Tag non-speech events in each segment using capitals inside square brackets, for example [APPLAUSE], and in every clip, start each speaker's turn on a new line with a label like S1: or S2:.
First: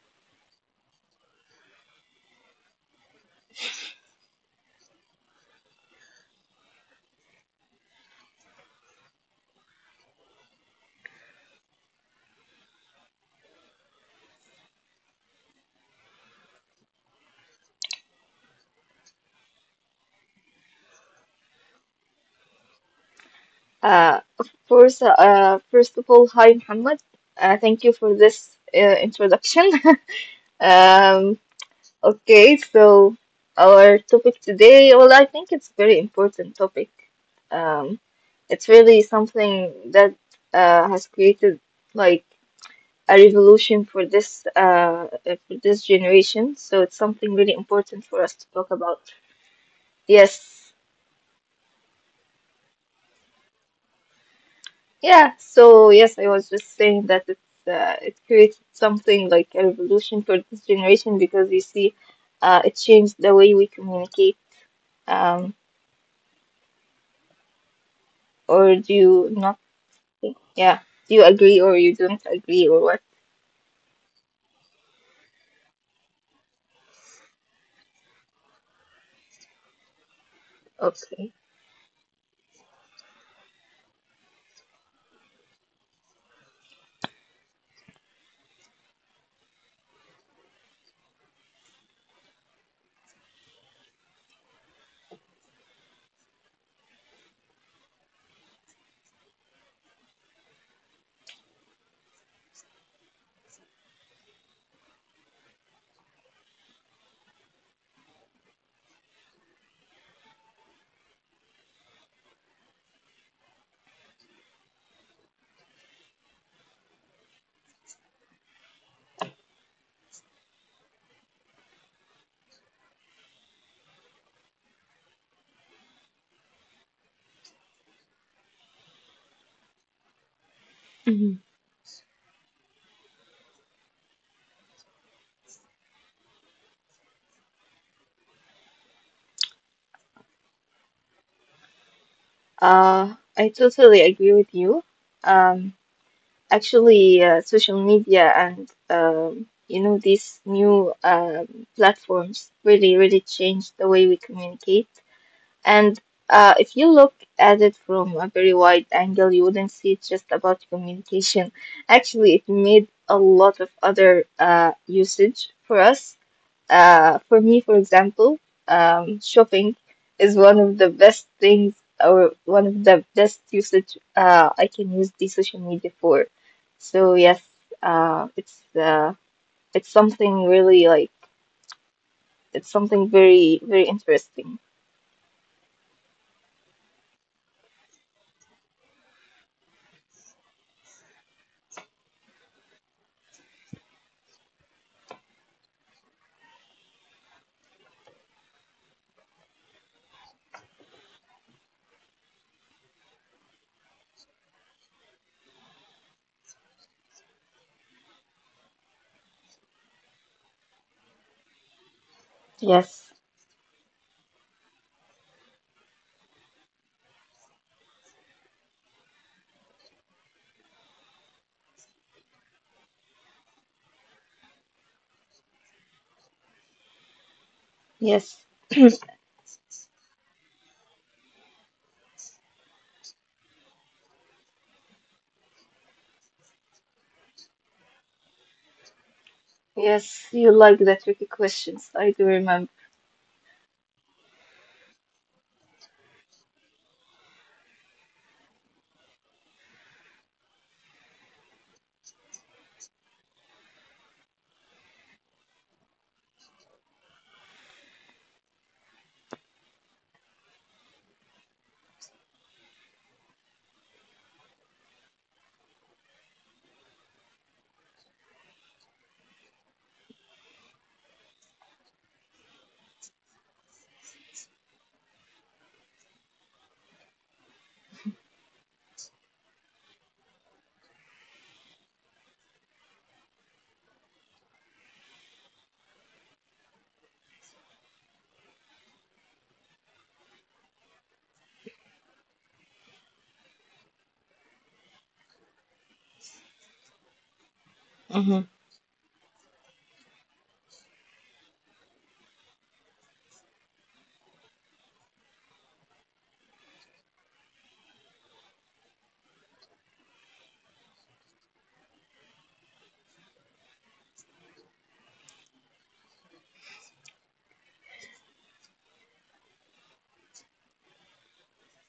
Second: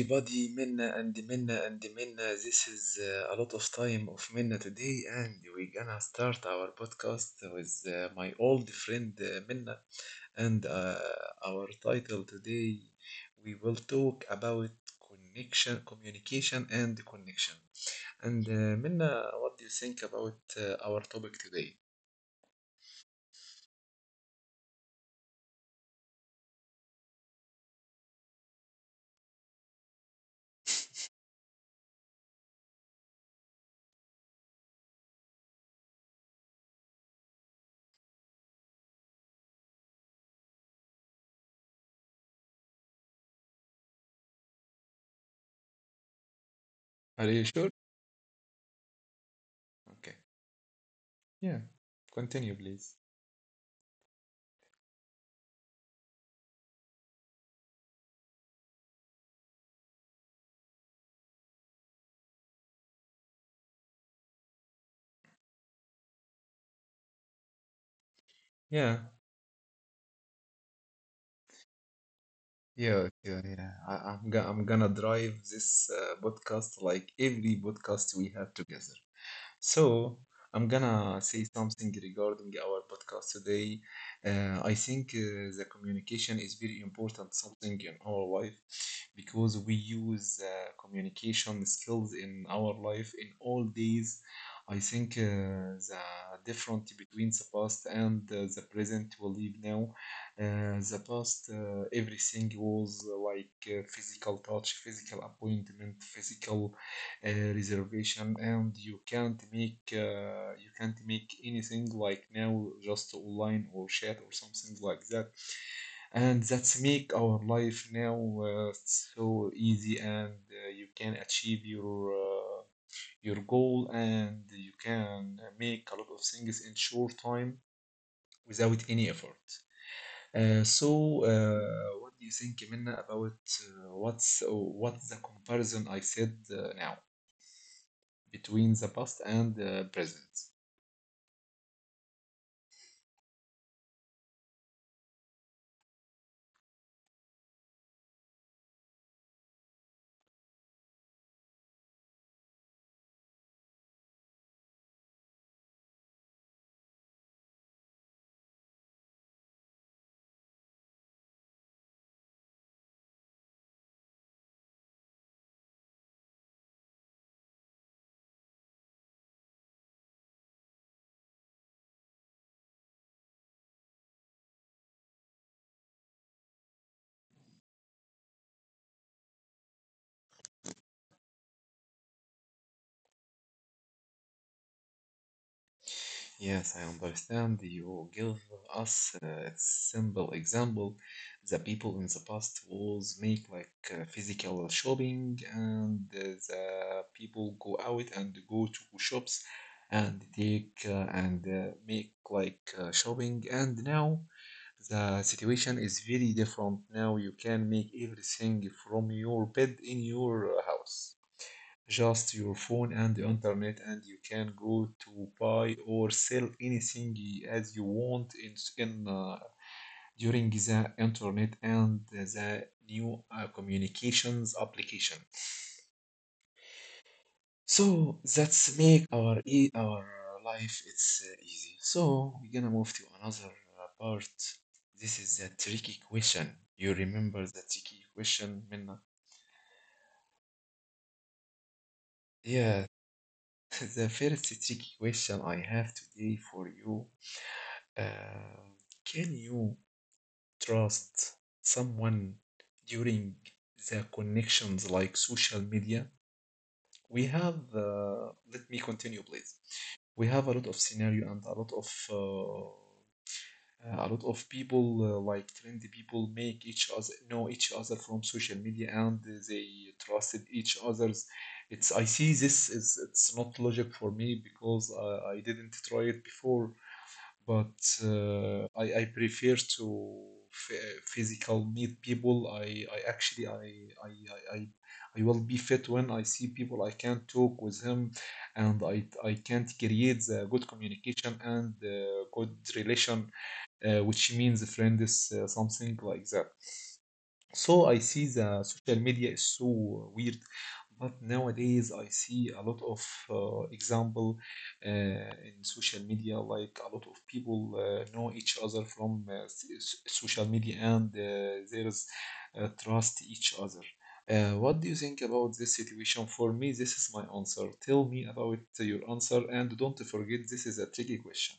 S1: everybody, Minna and Minna and Minna. This is a lot of time of Minna today, and we're gonna start our podcast with my old friend Minna. And our title today, we will talk about connection, communication, and connection. And Minna, what do you think about our topic today?
S2: Of course, first of all, hi Muhammad. Thank you for this introduction. [LAUGHS] Um, okay, so our topic today, well, I think it's very important topic. Um, it's really something that has created like a revolution for this generation. So it's something really
S1: Are you sure?
S2: important for us to talk about.
S1: Okay.
S2: Yes.
S1: Yeah. Continue, please.
S2: Yeah, so yes, I was just saying that it's it created something like a revolution for this generation because you see, it changed the way we communicate. Um, or do you
S1: Yeah.
S2: not think? Yeah, do you agree or you don't agree or what?
S1: Yeah, yeah, yeah. I, I'm, go I'm gonna drive this podcast like every podcast we have together. So, I'm
S2: Okay.
S1: gonna say something regarding our podcast today. I think the communication is very important something in our life because we use communication skills in our life in all days. I think the difference between the past and the present we live now. The past, everything was like physical touch, physical appointment, physical reservation, and you can't make anything like now, just online or chat or something like that. And that's make our life now so easy, and you can achieve your goal, and you can make a lot of things in short time without any effort. uh, so
S2: Hmm.
S1: uh, what do you think, Minna, about what's the comparison I said now between the past and the present?
S2: I totally agree with you. Um, actually, social media and you know these new platforms really, really changed the way we communicate. And if you look at it from a very wide angle, you wouldn't see it just about communication. Actually, it made a lot of other usage for us. For me, for example, shopping is one of the best things or one of the best usage I can use the social media for. So yes, uh, it's uh, it's something really like it's something very, very interesting.
S1: Yes, I understand. You give us a simple example. The people in the past was make like physical shopping, and the people go out and go to shops and take and make like shopping. And now the situation is very different. Now you can make everything from your bed in your house. Just your phone
S2: Yes,
S1: and the internet, and you can go to buy or sell anything as you want in s- in during the internet and the new communications application. So
S2: yes.
S1: that's make our life it's easy. So we're gonna move to another part. This is a tricky question. You remember the tricky question, Minna?
S2: Yes, you like the tricky questions. I do remember.
S1: Yeah. [LAUGHS] The first tricky question I have today for you. Uh, can you trust someone during the connections like social media? Let me continue, please. We have a lot of scenario and a lot of people like trendy people make each other know each other from social media, and they trusted each other's. It's, I see this is, it's not logic for me because I didn't try it before. But I prefer to physical meet people. I I actually I. I will be fit when I see people I can talk with him, and I can't create the good communication and good relation, which means friend is something like that. So I
S2: Hmm.
S1: see the social media is so weird, but nowadays I see a lot of example in social media, like a lot of people know each other from social media, and there's trust each other. What do you think about this situation? For me, this is my answer. Tell me about your answer, and don't forget this is a tricky question.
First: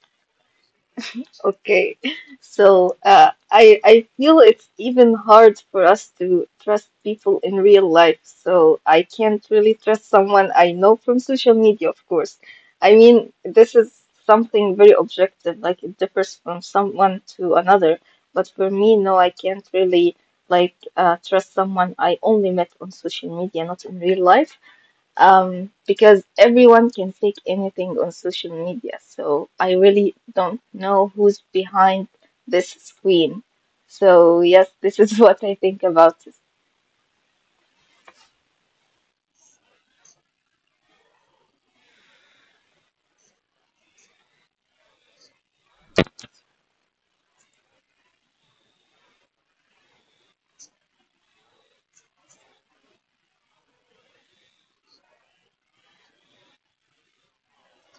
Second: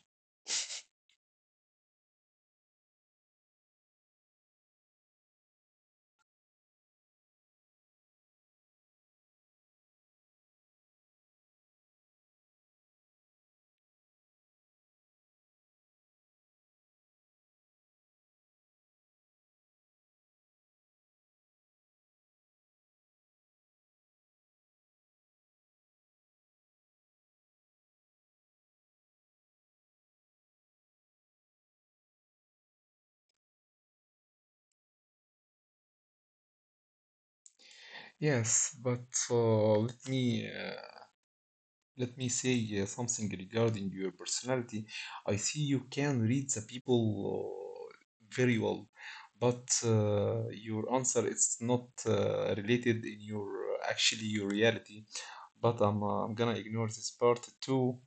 S2: Okay, so I feel it's even hard for us to trust people in real life. So I can't really trust someone I know from social media, of course. I mean, this is something very objective, like it differs from someone to another. But for me, no, I can't really like trust someone I only met on social media, not in real life. Because everyone can take anything on social media. So I really don't know who's behind this screen. So yes, this is [LAUGHS] what I think about it.
S1: Yes, but uh, let me. Uh, Let me say something regarding your personality. I see you can read the people uh, very well, but your answer is not related in your actually your reality. But I'm gonna ignore this part too.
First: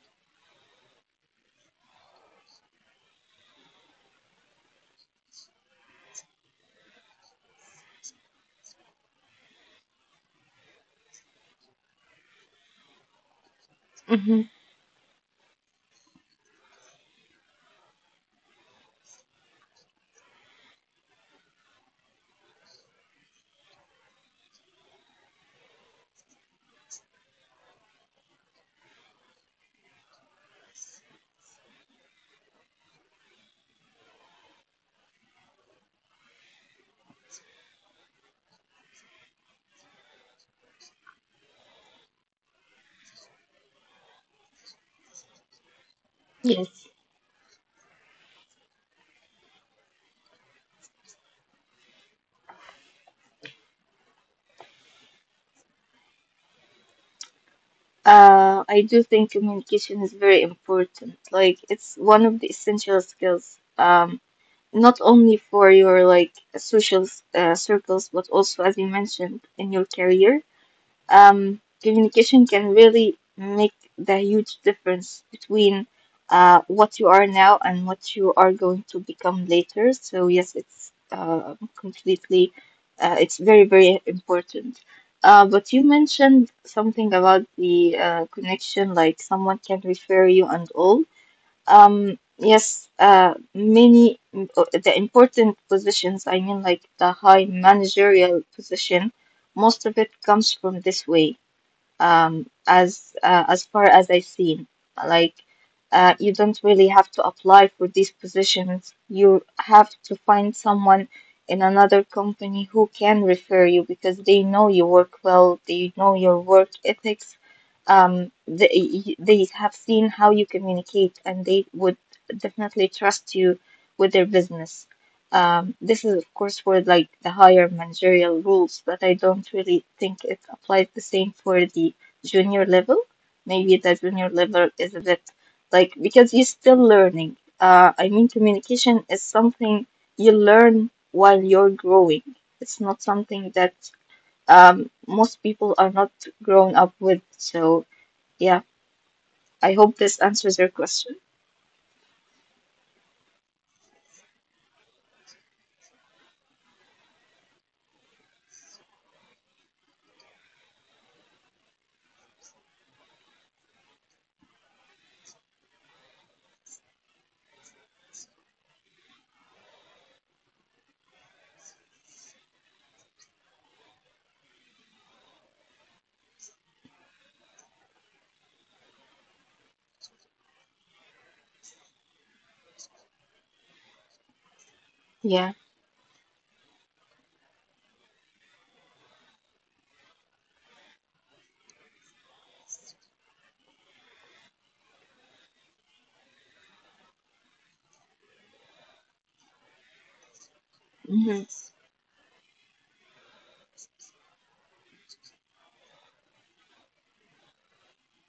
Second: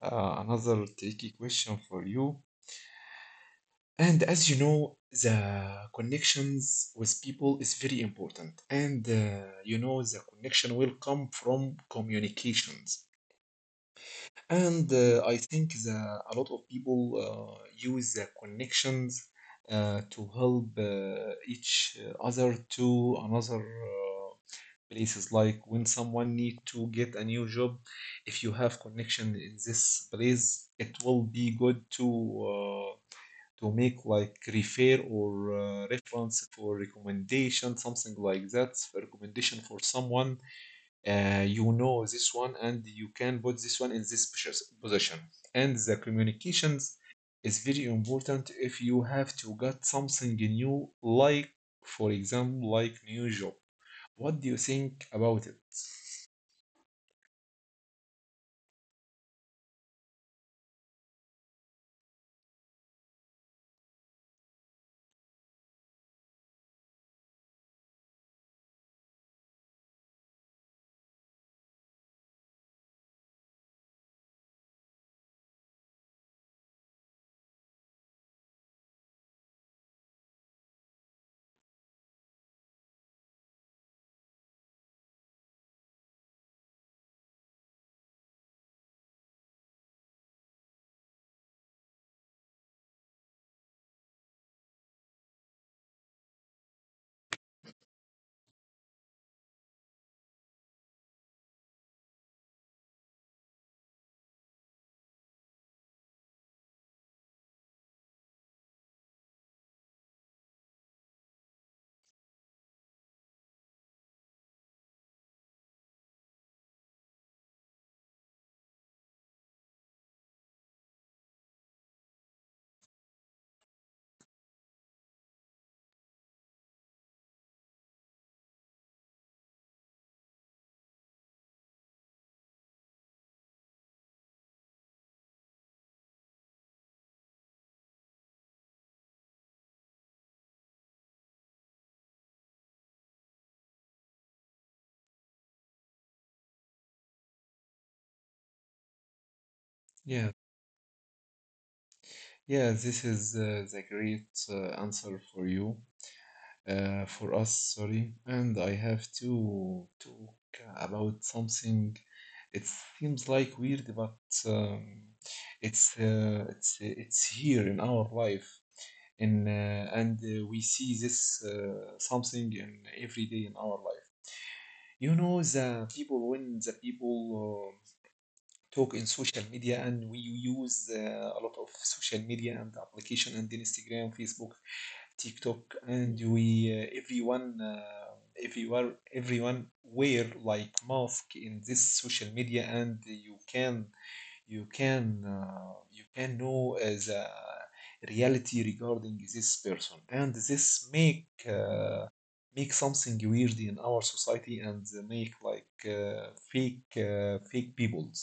S1: Another tricky question for you. And as you know, the connections with people is very important. And you know, the connection will come from communications.
S2: Hmm.
S1: And I think a lot of people use the connections to help each other to another places. Like when someone need to get a new job, if you have connection in this place, it will be good uh, to make like refer or reference for recommendation, something like that, recommendation for someone. You know this one, and you can put this one in this position. And the
S2: Yes.
S1: communications is very important if you have to get something new, like for example, like new job. What do you think about it?
S2: I do think communication is very important. Like it's one of the essential skills, not only for your like social circles, but also as you mentioned in your career. Communication can really make the huge difference between what you are now and what you are going to become later. So yes, it's completely, it's very, very important. But you mentioned something about the connection, like someone can refer you and all. Yes, the important positions, I mean, like the high managerial position, most of it comes from this way, as far as I've seen. Like you don't really have to apply for these positions. You have to find someone in another company who can refer you because they know you work well, they know your work ethics. They have seen how you communicate, and they would definitely trust you with their business. This is, of course, for like the higher managerial rules, but I don't really think it applies the same for the junior level. Maybe the junior level is a bit like because you're still learning. I mean, communication is something you learn while you're growing. It's not something that most people are not grown up with. So, yeah, I hope this
S1: Yeah,
S2: answers your question.
S1: yeah, this is the great answer for you. For us, sorry. And I have to talk about something. It seems like weird, but um, it's here in our life, in and we see this something in every day in our life. You know the people when the people talk in social media, and we use a lot of social media and application, and Instagram, Facebook,
S2: Yeah.
S1: TikTok. And we everyone everywhere everyone wear like mask in this social media, and you can know as a reality regarding this person, and this make
S2: Hmm.
S1: make something weird in our society, and they make like fake peoples.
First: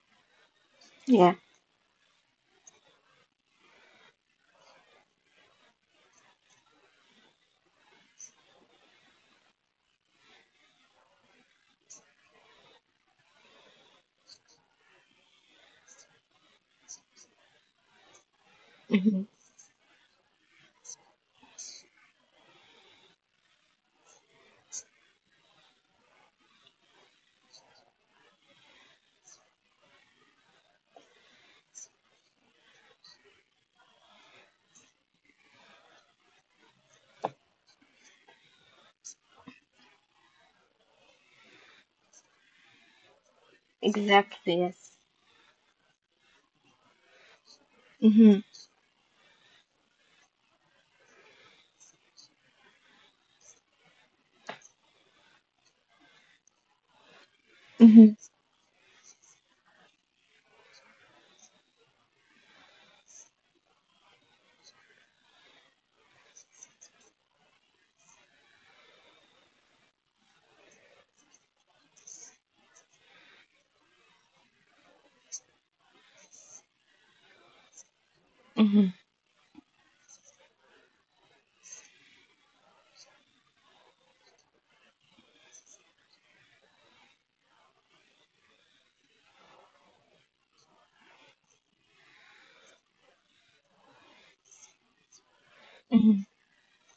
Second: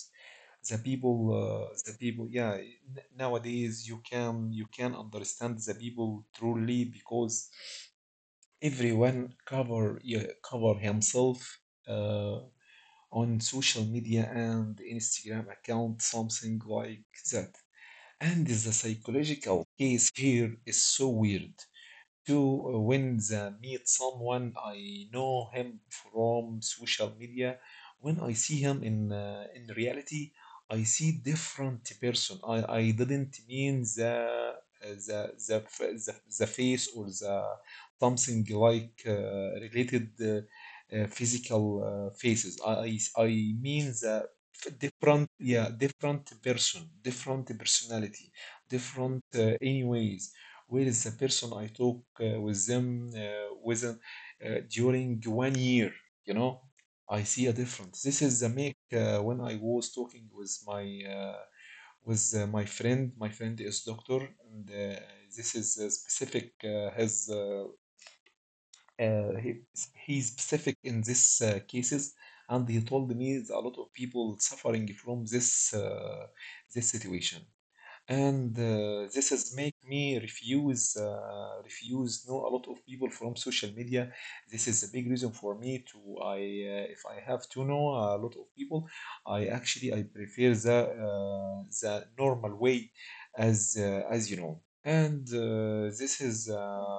S1: the people
S2: Yeah.
S1: uh, the people, yeah, nowadays you can understand the people truly because everyone cover, yeah, cover himself uh, on social media and Instagram account, something like that. And the
S2: Hmm.
S1: psychological case here is so weird to when the meet someone I know him from social media. When I see him in reality, I see different person. I didn't mean the the face or the something like related physical faces. I mean the
S2: Exactly. Yes.
S1: different, yeah, different person, different personality,
S2: Mm-hmm.
S1: different anyways. Where is the person I talk with them, during one year? You know, I see a difference. This is the make when I was talking with uh, my friend. My friend is doctor, and this is specific uh, he, he's specific in this cases. And he told me a lot of people suffering from this situation, and
S2: Hmm.
S1: this has make me refuse know a lot of people from social media. This is a big reason for me to I if I have to know a lot of people, I prefer the normal way, as you know. And
S2: Hmm.
S1: this is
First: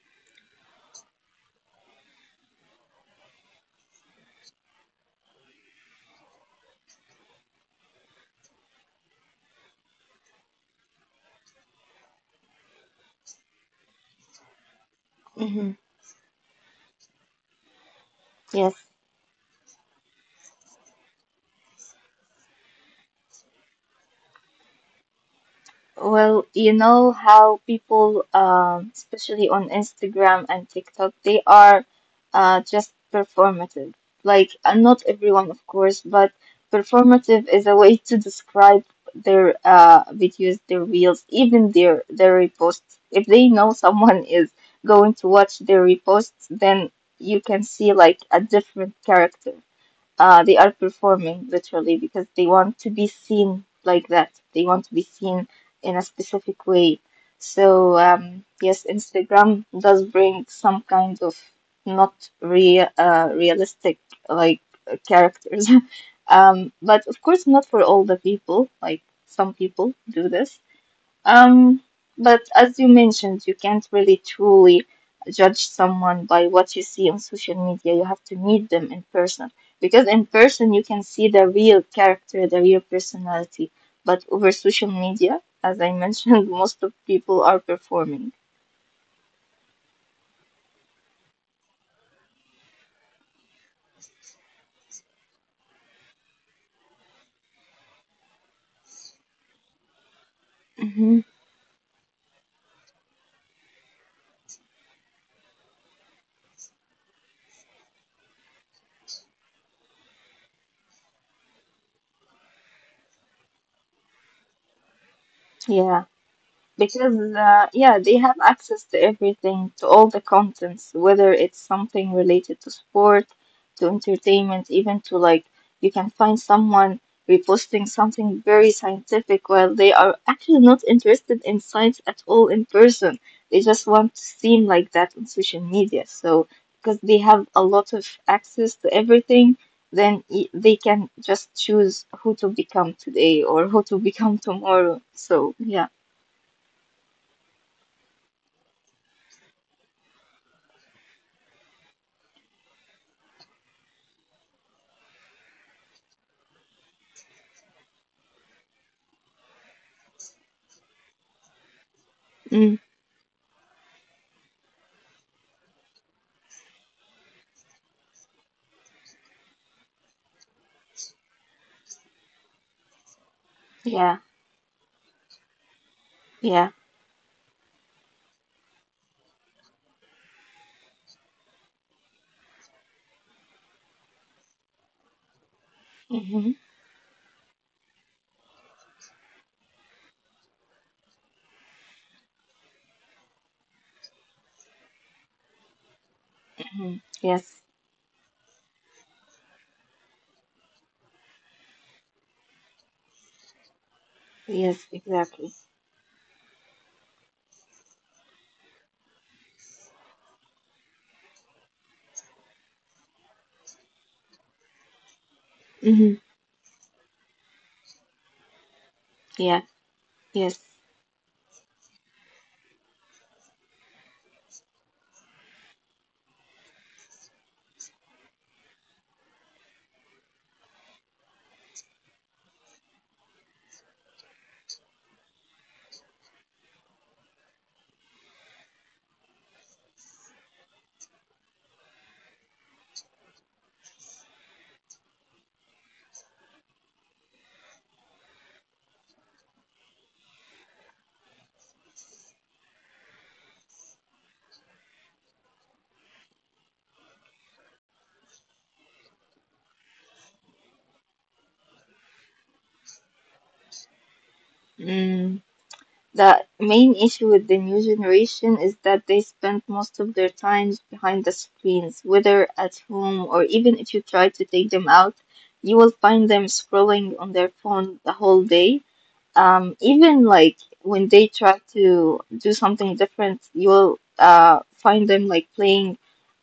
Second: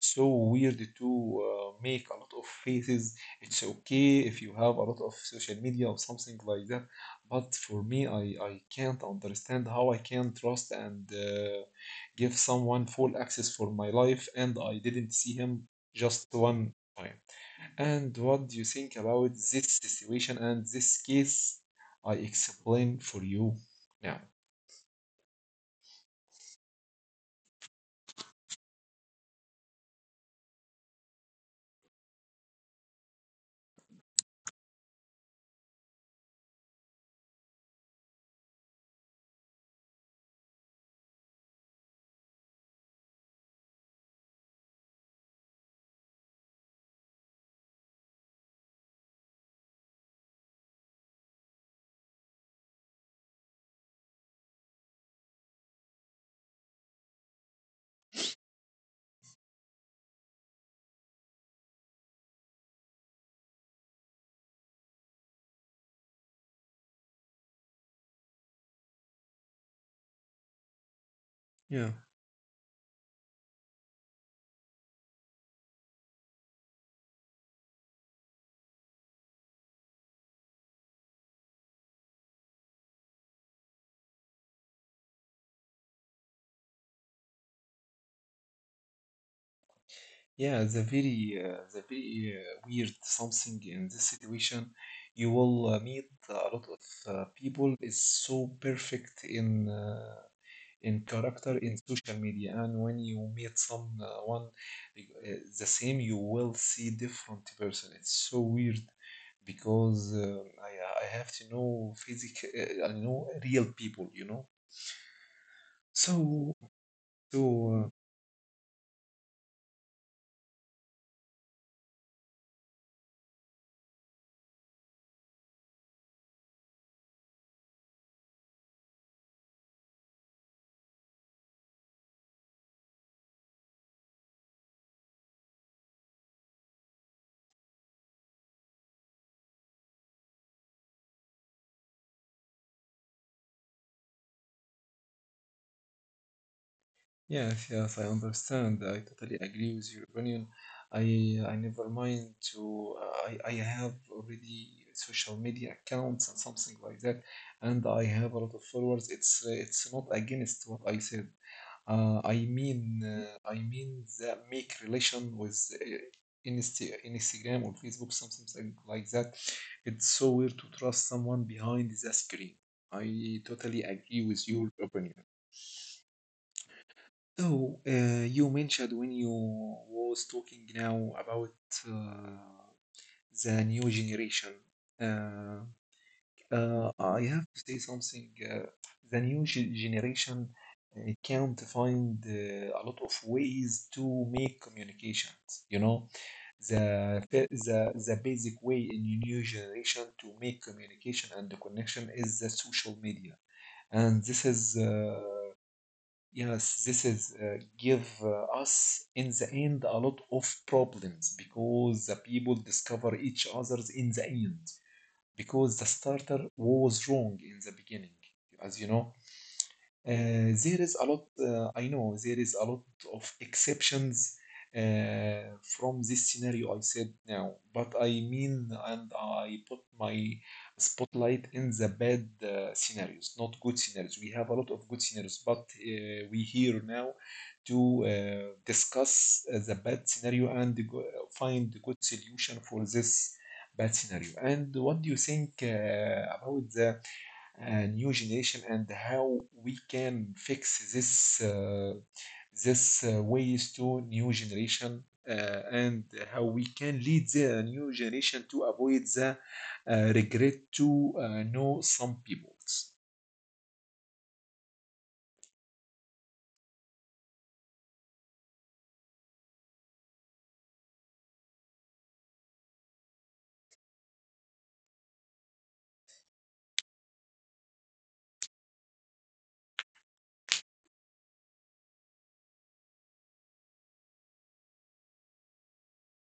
S1: so weird to make a lot of faces. It's okay if you have a lot of social media or something like that, but for me, I can't understand how I can trust and give someone full access for my life, and I didn't see him
S2: Hmm.
S1: just one time. And what do you
S2: Yes.
S1: think about this situation and this case I explain for you now?
S2: Well, you know how people, especially on Instagram and TikTok, they are just performative. Like, not everyone, of course, but performative is a way to describe their videos, their reels, even their reposts. If they know someone [LAUGHS] is going to watch their reposts, then you can see like a different character. They are performing literally because they want to be seen like that. They want to be seen in a specific way. So yes, Instagram does bring some kind of not real, realistic like characters, [LAUGHS] but of course not for all the people. Like some people do this, um,
S1: Yeah.
S2: but as you mentioned, you can't really truly judge someone by what you see on social media. You have to meet them in person because in person you can see the real character, the real personality. But over social media, as I mentioned, [LAUGHS] most of people are performing.
S1: Yeah, the very weird something in this situation, you will meet a lot of people is so perfect in
S2: Hmm.
S1: character in social media, and when you meet someone, uh, the same, you will see different person. It's so weird because I have to know physical, I know real people, you know.
S2: Yeah.
S1: So
S2: because
S1: so uh,
S2: Yeah, they have access to everything, to all the contents, whether it's something related to sport, to entertainment, even to like you can find someone reposting something very scientific while they are actually not interested in science at all in person. They just want to seem like that on social media. So because they have a lot of access to everything, then they can just choose who to become today or who to [LAUGHS] become tomorrow. So yeah.
S1: Yes, yes, I understand. I totally agree with your opinion. I never mind to I have already social media accounts and something like that, and I have a lot of followers. It's not against what I said. I mean the make relation with Instagram or Facebook, something like that. It's so weird to trust someone behind the screen. I totally
S2: Yeah,
S1: agree with your opinion.
S2: yeah.
S1: Oh, you mentioned when you was talking now about uh, the new generation. Uh,
S2: Mm-hmm.
S1: I have to say something. The new generation can't find a lot of ways to make communications. You know, the
S2: Hmm.
S1: fi-
S2: Yes,
S1: the basic way in new generation to make communication and the connection is the social media, and this is.
S2: yes, exactly.
S1: Yes, this is give us in the end a lot of problems because the people discover each others in the end because the
S2: Mm-hmm.
S1: starter was wrong in the beginning, as you know.
S2: Yeah, yes.
S1: There is a lot, I know there is a lot of exceptions from this scenario I said now, but I mean, and I put my spotlight in the bad scenarios, not good scenarios. We have a lot of good scenarios, but we here now to discuss the bad scenario and find a good solution for this bad scenario. And what do you think about the new generation, and how we can fix this ways to new generation and how we can lead the new generation to avoid the regret to know some people?
S2: Mm. The main issue with the new generation is that they spend most of their time behind the screens, whether at home or even if you try to take them out, you will find them scrolling on their phone the whole day. Even like when they try to do something different, you'll find them like playing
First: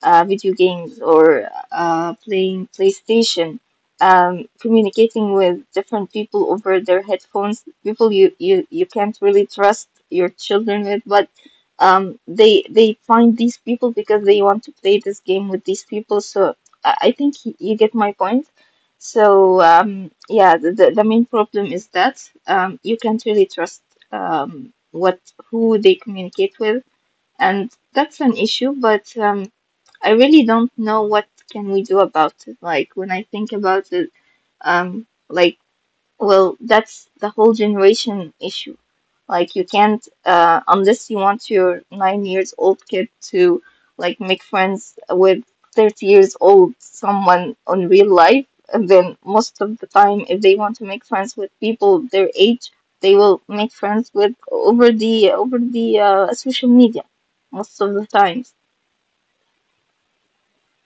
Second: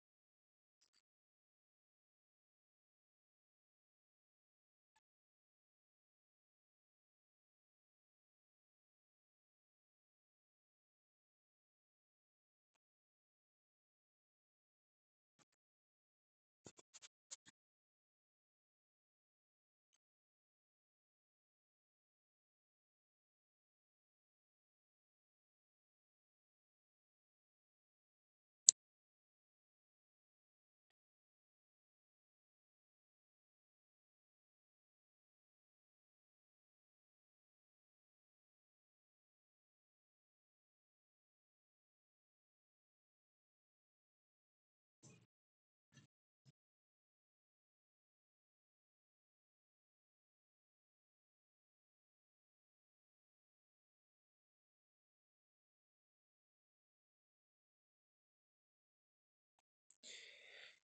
S2: video games or playing PlayStation, communicating with different people over their headphones, people you can't really trust your children with. But they find these people because they want to play this game with these people. So I think you get my point. So yeah, the main problem is that you can't really trust what, who they communicate with, and that's an issue. But I really don't know what can we do about it. Like when I think about it, um, like. Well, that's the whole generation issue. Like, you can't, unless you want your 9-year-old old kid to, like, make friends with 30 years old someone on real life, and then most of the time, if they want to make friends with people their age, they will make friends with over the social media most of the times.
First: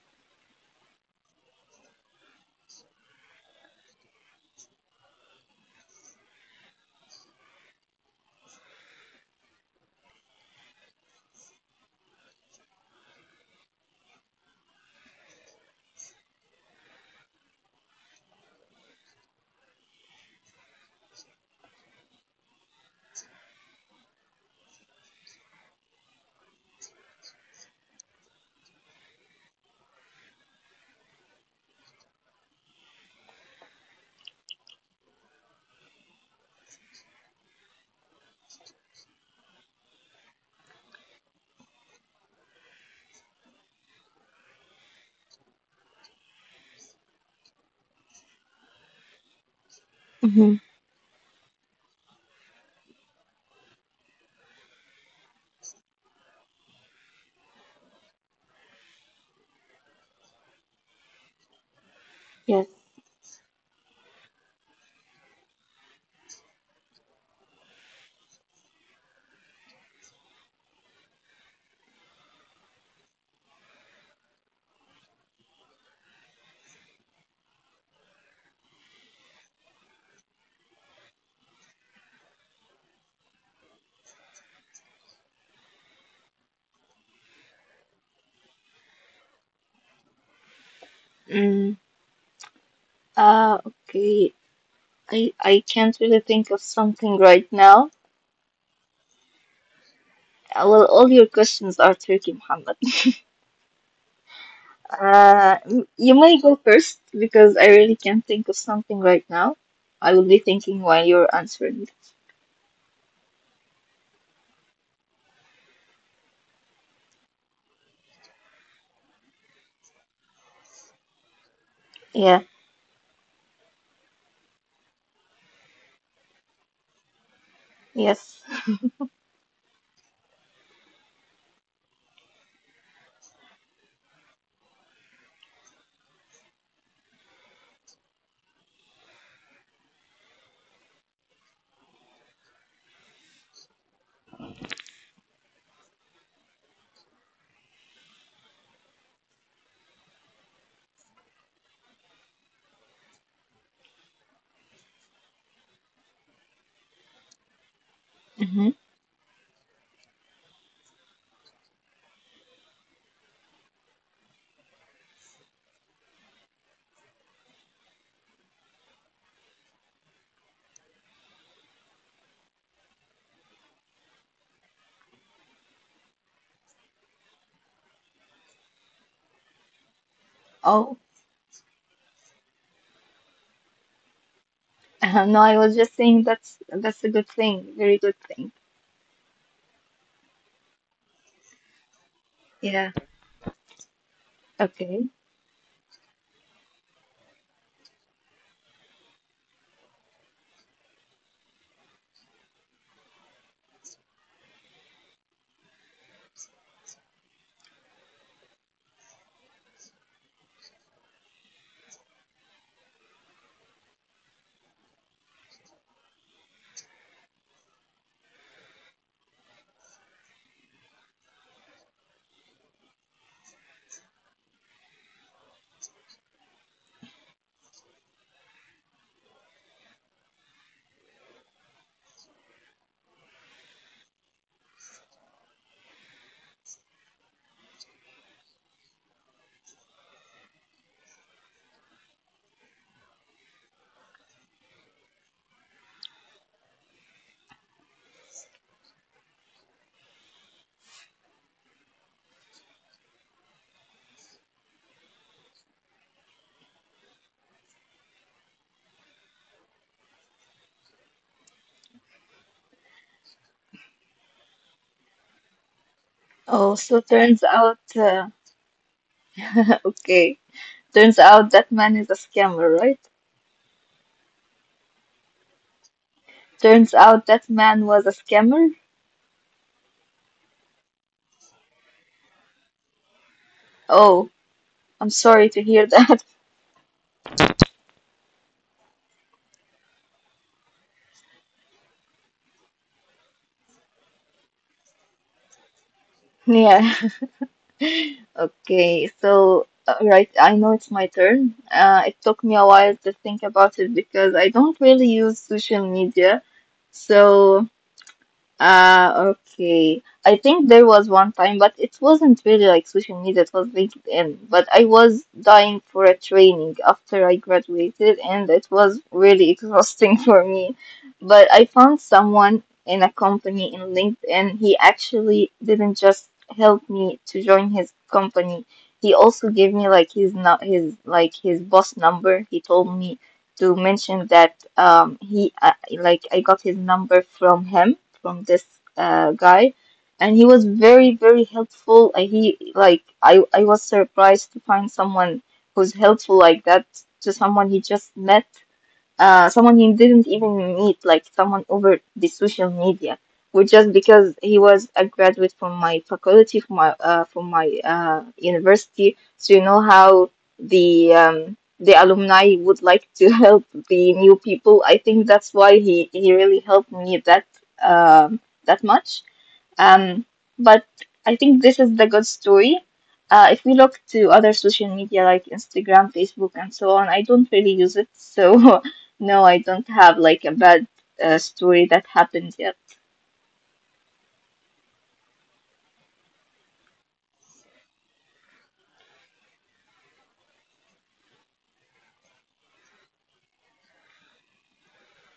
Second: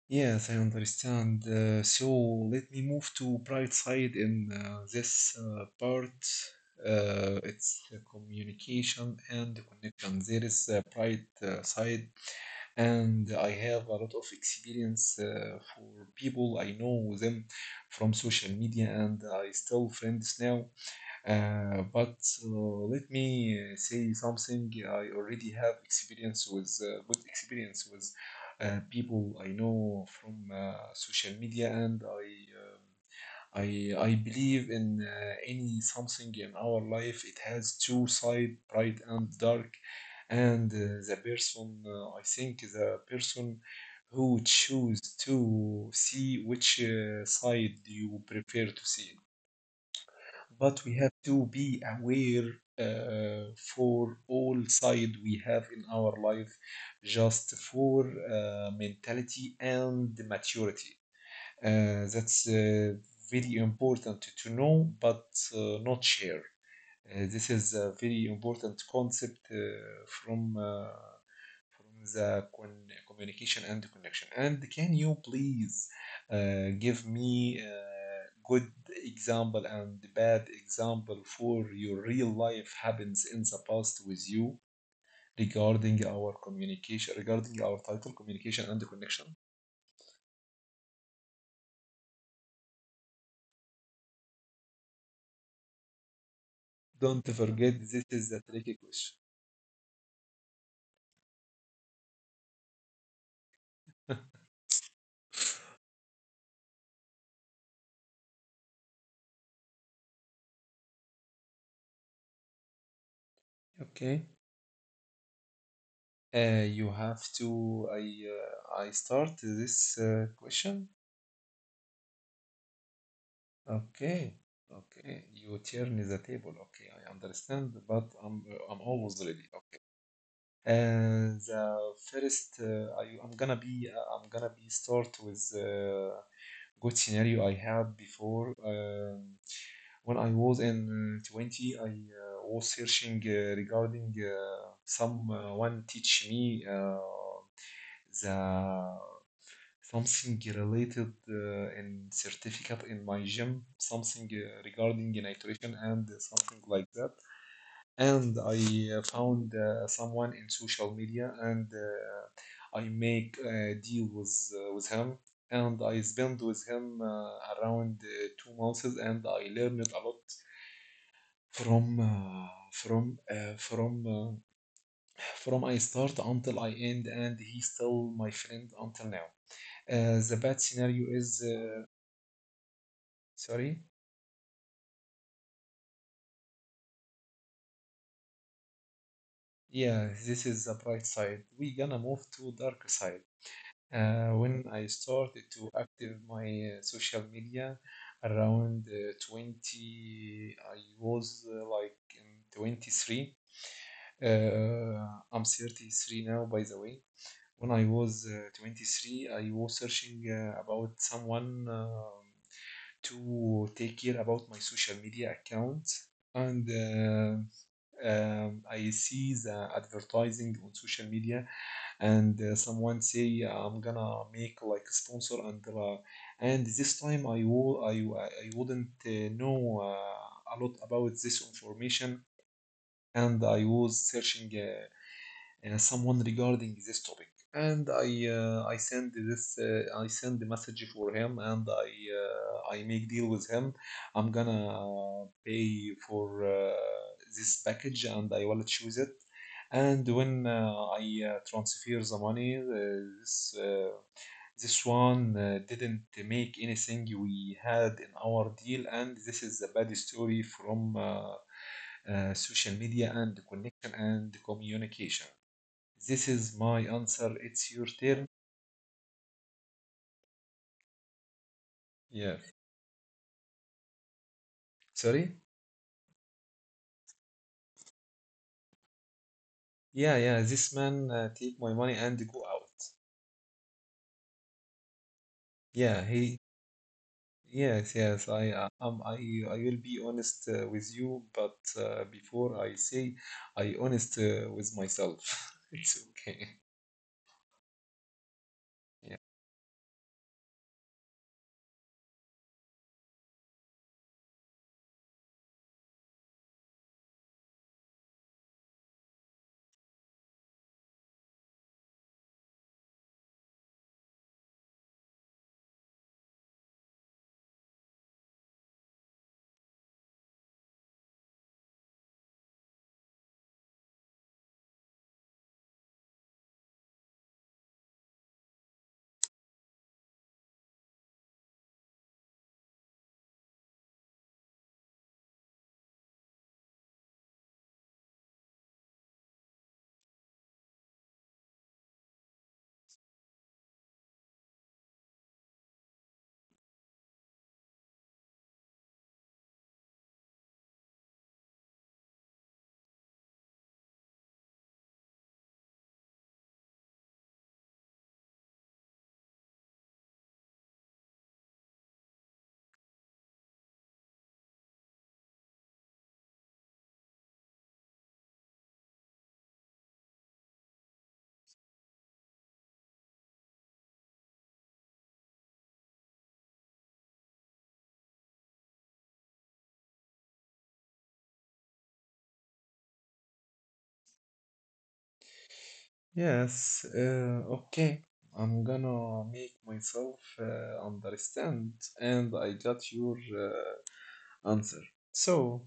S1: Yes, I understand. So let me move to bright side in this part. It's communication and connection. There is a bright side and I have a lot of experience for people I know them from social media, and I still friends now. But uh, let me say something. I already have experience with good experience with people I know from social media, and I believe in any something in our life. It has two side, bright and dark, and the person I think the person who choose to see which side you prefer to see,
S2: Hmm.
S1: but we have to be aware uh, for all side we have in our life, just for mentality and maturity that's
S2: Yes.
S1: Very important to know, but not share. This is a very important concept from uh, from the communication and connection. And can you please give me good example and bad example for your real life happens in the past with you regarding our communication, regarding our title, communication and connection?
S2: Mm, okay. I can't really think of something
S1: Don't
S2: right
S1: forget,
S2: now.
S1: this is a tricky question.
S2: Well, all your questions are tricky, Muhammad. [LAUGHS] You may go first because I really can't think of something right now. I will be thinking while you're answering.
S1: Okay. You have to. I I start this uh, question.
S2: Yeah,
S1: Okay, okay. You turn the table. Okay, I understand, but I'm
S2: yes.
S1: I'm always ready. Okay. And the first, I'm gonna be start with good scenario I had before. When I was in 20, I was searching regarding someone teach me the Something related in certificate in my gym, something regarding nutrition and something like that. And I
S2: Hmm.
S1: found someone in social media and I make a deal with him. And I spent with him around 2 months, and I learned a lot from uh, from uh, from uh, from I start until I end, and he's still my friend until now. The bad scenario
S2: Oh,
S1: is Sorry?
S2: no, I was just saying that's a good thing, very good thing.
S1: Yeah, this is the bright side. We gonna move to dark side.
S2: Yeah,
S1: When I started
S2: okay.
S1: to active my social media around 20, I was like in 23. Uh, I'm 33 now, by the way. When I was 23, I was searching about someone to take care about my social media account and I see the advertising on social media and someone say I'm gonna make like sponsor and this time I wouldn't know a lot about this information and I was searching someone regarding this topic, and I send this I send the message for him and I make deal with him. I'm gonna pay for this package and I will choose it. And when I transfer the money, this uh, this one didn't make anything we had in our deal, and this is a bad story from social media and connection and communication. This is my answer.
S2: Oh,
S1: It's your
S2: so
S1: turn.
S2: turns out, [LAUGHS] okay, turns out
S1: Yeah.
S2: that man is a scammer, right?
S1: Sorry?
S2: Turns out that man was a scammer.
S1: Yeah, yeah. This man take my money and go out.
S2: Oh, I'm sorry
S1: Yeah,
S2: to
S1: he.
S2: hear that.
S1: Yes, yes. I will be honest with you, but before I say, I honest with myself. [LAUGHS] It's okay.
S2: [LAUGHS] Yeah.
S1: Yeah.
S2: Okay, so right, I know it's my turn. It took me a while to think about it because I don't really use social media. So. Ah, okay. I think there was one time, but it wasn't really like social media, it was LinkedIn. But I was dying for a training after I graduated, and it was really exhausting [LAUGHS] for me. But I found someone in a company in LinkedIn. He actually didn't just help me to join his company. He also gave me like his not his like his boss number. He told me to mention that he like I got his number from him from this guy, and he was very, very helpful. He like I was surprised to find someone who's helpful like that to someone he just met, someone he didn't even meet, like someone over the social media, which just because he was a graduate from my faculty, from my university. So you know how the alumni would like to [LAUGHS] help the new people. I think that's why he really helped me um, that much. Um, but I think this is the good story. If we look to other social media like Instagram, Facebook, and so on, I don't really use it. So, [LAUGHS] no, I don't have like a bad story that happened yet.
S1: Yes. Okay. I'm gonna make myself understand, and I got your answer. So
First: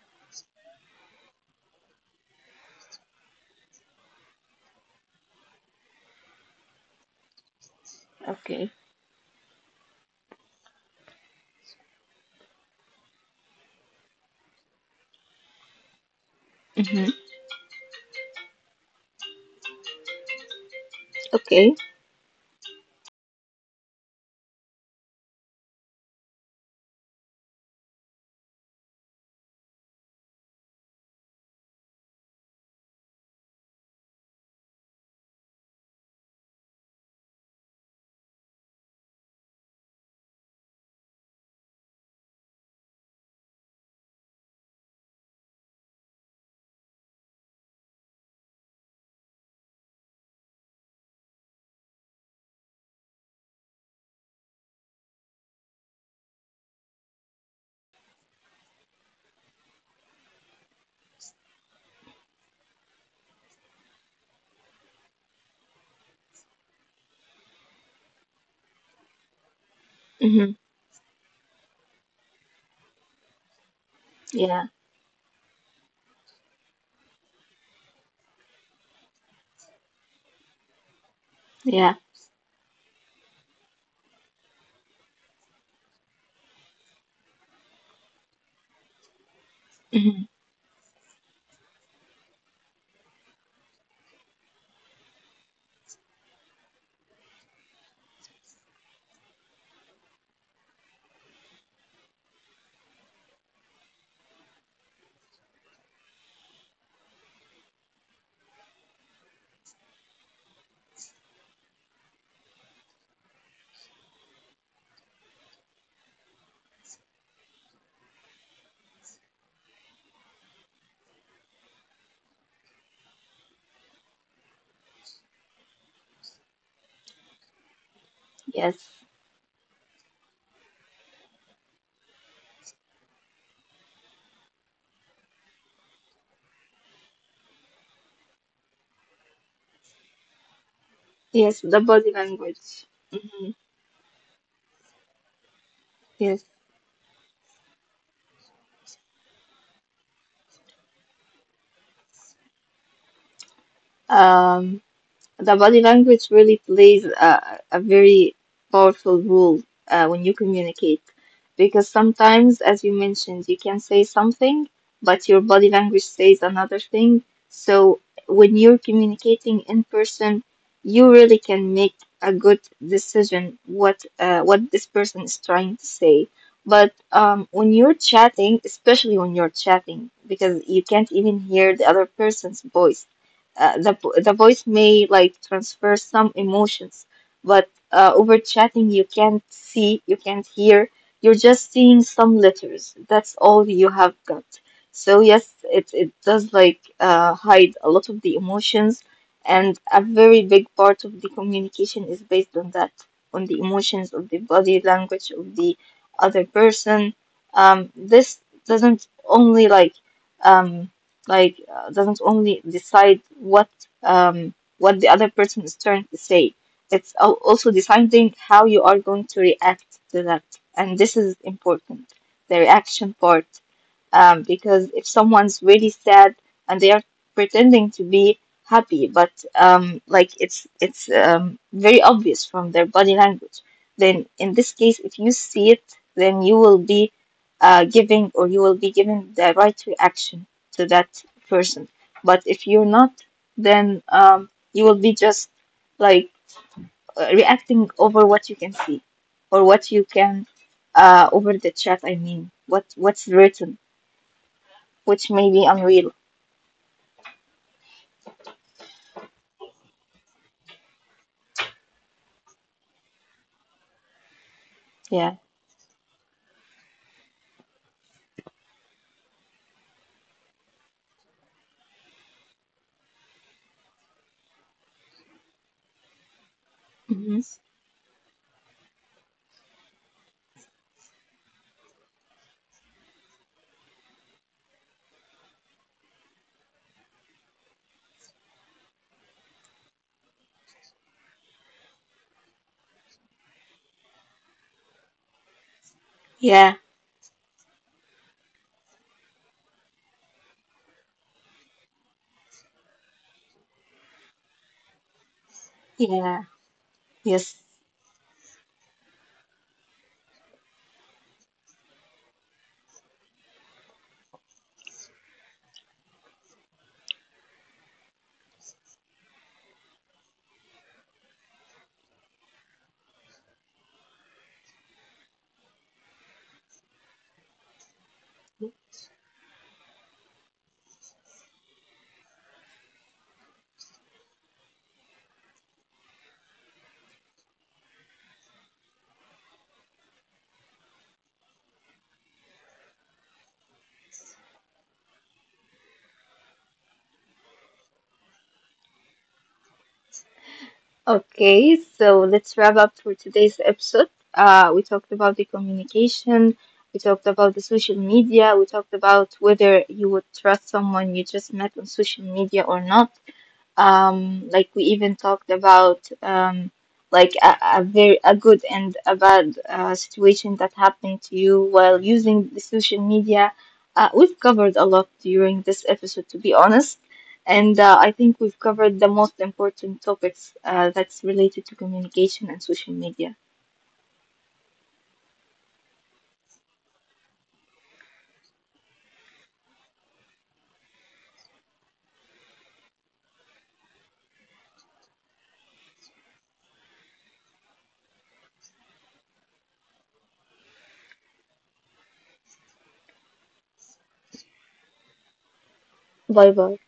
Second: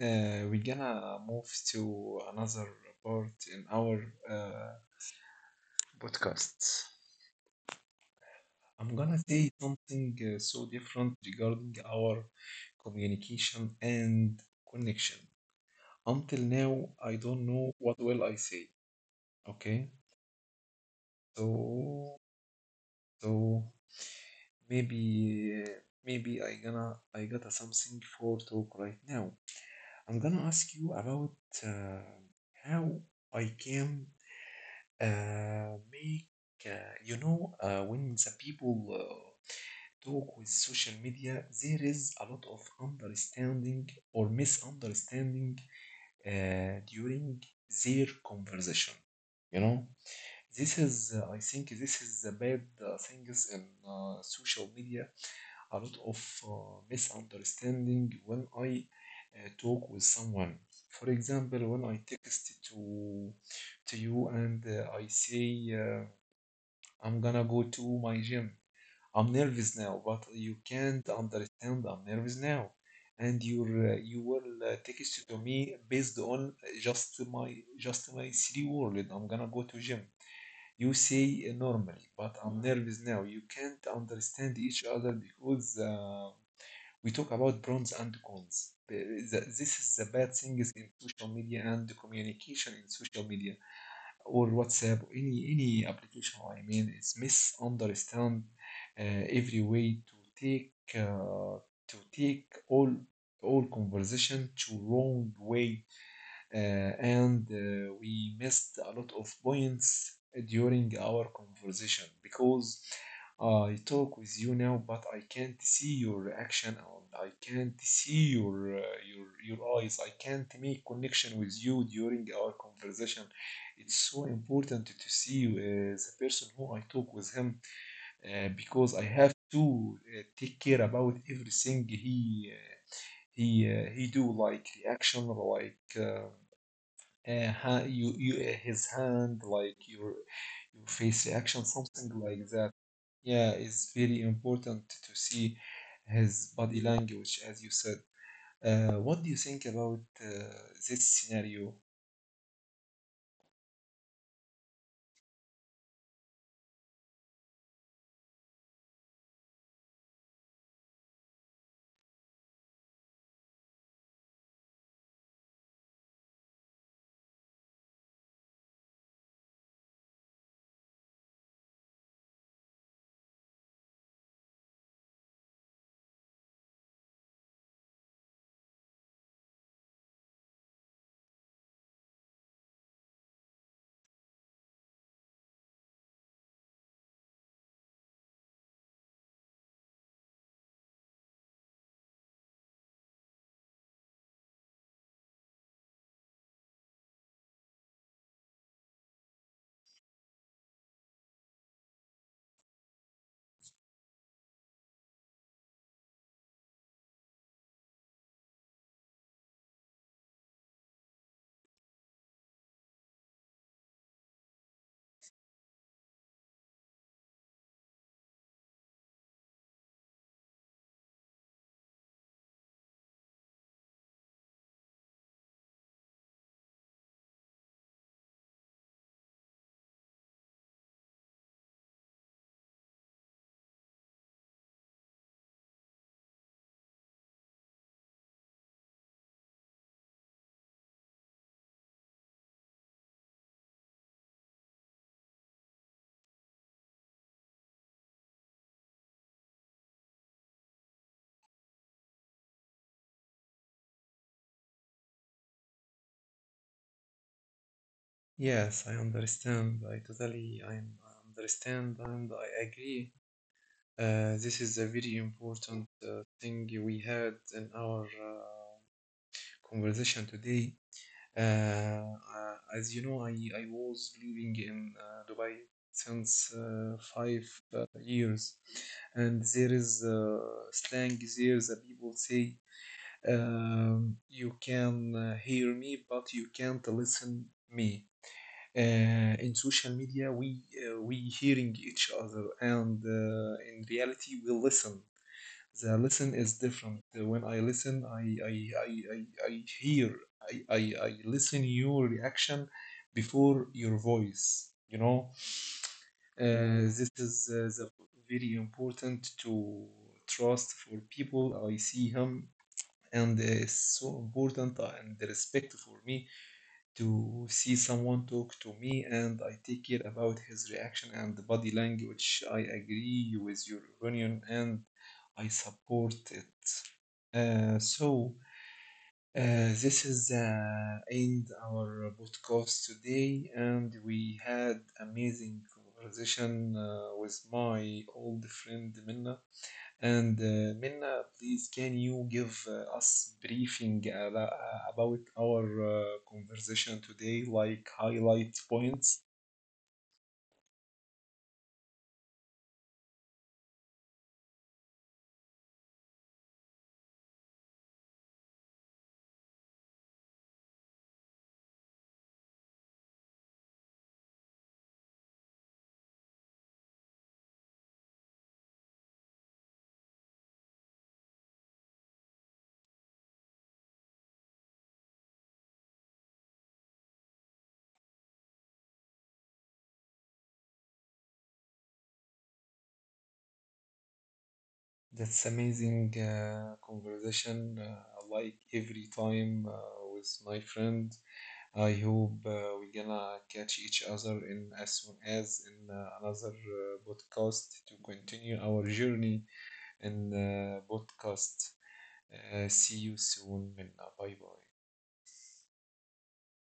S1: we're gonna move to another part in our uh, podcast.
S2: Okay.
S1: I'm gonna say something so different regarding our communication and connection. Until now,
S2: Hmm.
S1: I don't know what will I say. Okay,
S2: Okay.
S1: so so maybe maybe I got something for talk right now. I'm gonna ask you about uh, how I came make you know when the people talk with social media, there is a lot of understanding or misunderstanding during their conversation, you know. This is I think this is the bad things in social media. A lot of uh, misunderstanding when I talk with someone. For example, when I text to you and I say I'm gonna go to my gym. I'm nervous now, but
S2: Hmm.
S1: you can't understand. I'm nervous now, and you
S2: Yeah.
S1: will text to me based on just my three word. I'm gonna go to gym. You say
S2: Yeah.
S1: normally, but I'm nervous now. You can't understand each other because we talk about pros and cons. This is the
S2: Hmm.
S1: bad things in social media and the communication in social media or WhatsApp, or any application. I mean, it's misunderstand every way to take all conversation to wrong way uh, and we missed a lot of points during our conversation because I talk with you now, but I can't see your reaction and I can't see your your eyes. I can't make connection with you during our conversation. It's so important to see the person who I talk with him,
S2: Yes.
S1: because I have to take care about everything he do like reaction like. You his hand like your face
S2: Yes.
S1: reaction,
S2: The body
S1: something like that.
S2: language. Hmm.
S1: Yeah, it's very important to see
S2: Yes.
S1: his body language, as you said. What do you think about this scenario?
S2: Um. The body language really plays a very powerful role when you communicate, because sometimes, as you mentioned, you can say something, but your body language says another thing. So when you're communicating in person, you really can make a good decision what this person is trying to say. But when you're chatting, especially when you're chatting, because you can't even hear the other person's voice, uh, the the voice may like transfer some emotions, but over chatting you can't see, you can't hear. You're just seeing some letters. That's all you have got. So yes, it does like hide a lot of the emotions, and a very big part of the communication is based on that, on the emotions of the body language of the other person. This doesn't only like. Um, like Doesn't only decide um what the other person is trying to say, it's also deciding how you are going to react to that, and this is important, the reaction part, because if someone's really sad and they are pretending to be happy, but it's very obvious from their body language, then in this case if you see it, then you will be giving or you will be given the right reaction to that person. But if you're not, then you will be just like reacting over what you can see or what you can, over the chat. I mean, what what's written, which may be unreal.
S1: Yes, I understand. I totally I understand and I agree. This is a very
S2: Yeah.
S1: important thing we had in our conversation today. As you know, I was living in Dubai since
S2: Hmm.
S1: five years, and there is slang there that people say, you can hear me, but you can't listen me. Uh, in social media, we hearing each other, and in reality, we listen. The listen is
S2: Yeah.
S1: different. When I listen, I hear, I listen your reaction before your voice. You know,
S2: Yeah.
S1: this is
S2: Yes.
S1: the very important to trust for people. I see him, and it's so important and respect for me to see someone talk to me, and I take care about his reaction and body language. I agree with your opinion, and I support it. So, this is end our podcast today, and we had amazing conversation with my old friend Minna. And Minna, please can you give us briefing about our conversation today, like highlight points?
S2: Okay, so let's wrap up for today's episode. We talked about the communication, we talked about the social media, we talked about whether you would trust someone you just met on social media or not. Like we even talked about like a very a good and a bad situation that happened to you while using the social media. We've covered a lot during this episode, to be honest, and I think we've covered the most important topics that's related to communication and social media.
S1: That's amazing conversation, like every time with my friend. I hope we gonna catch each other in as soon as in another podcast to continue our journey in podcast. See you soon, Minna. Bye bye.
S2: Bye bye.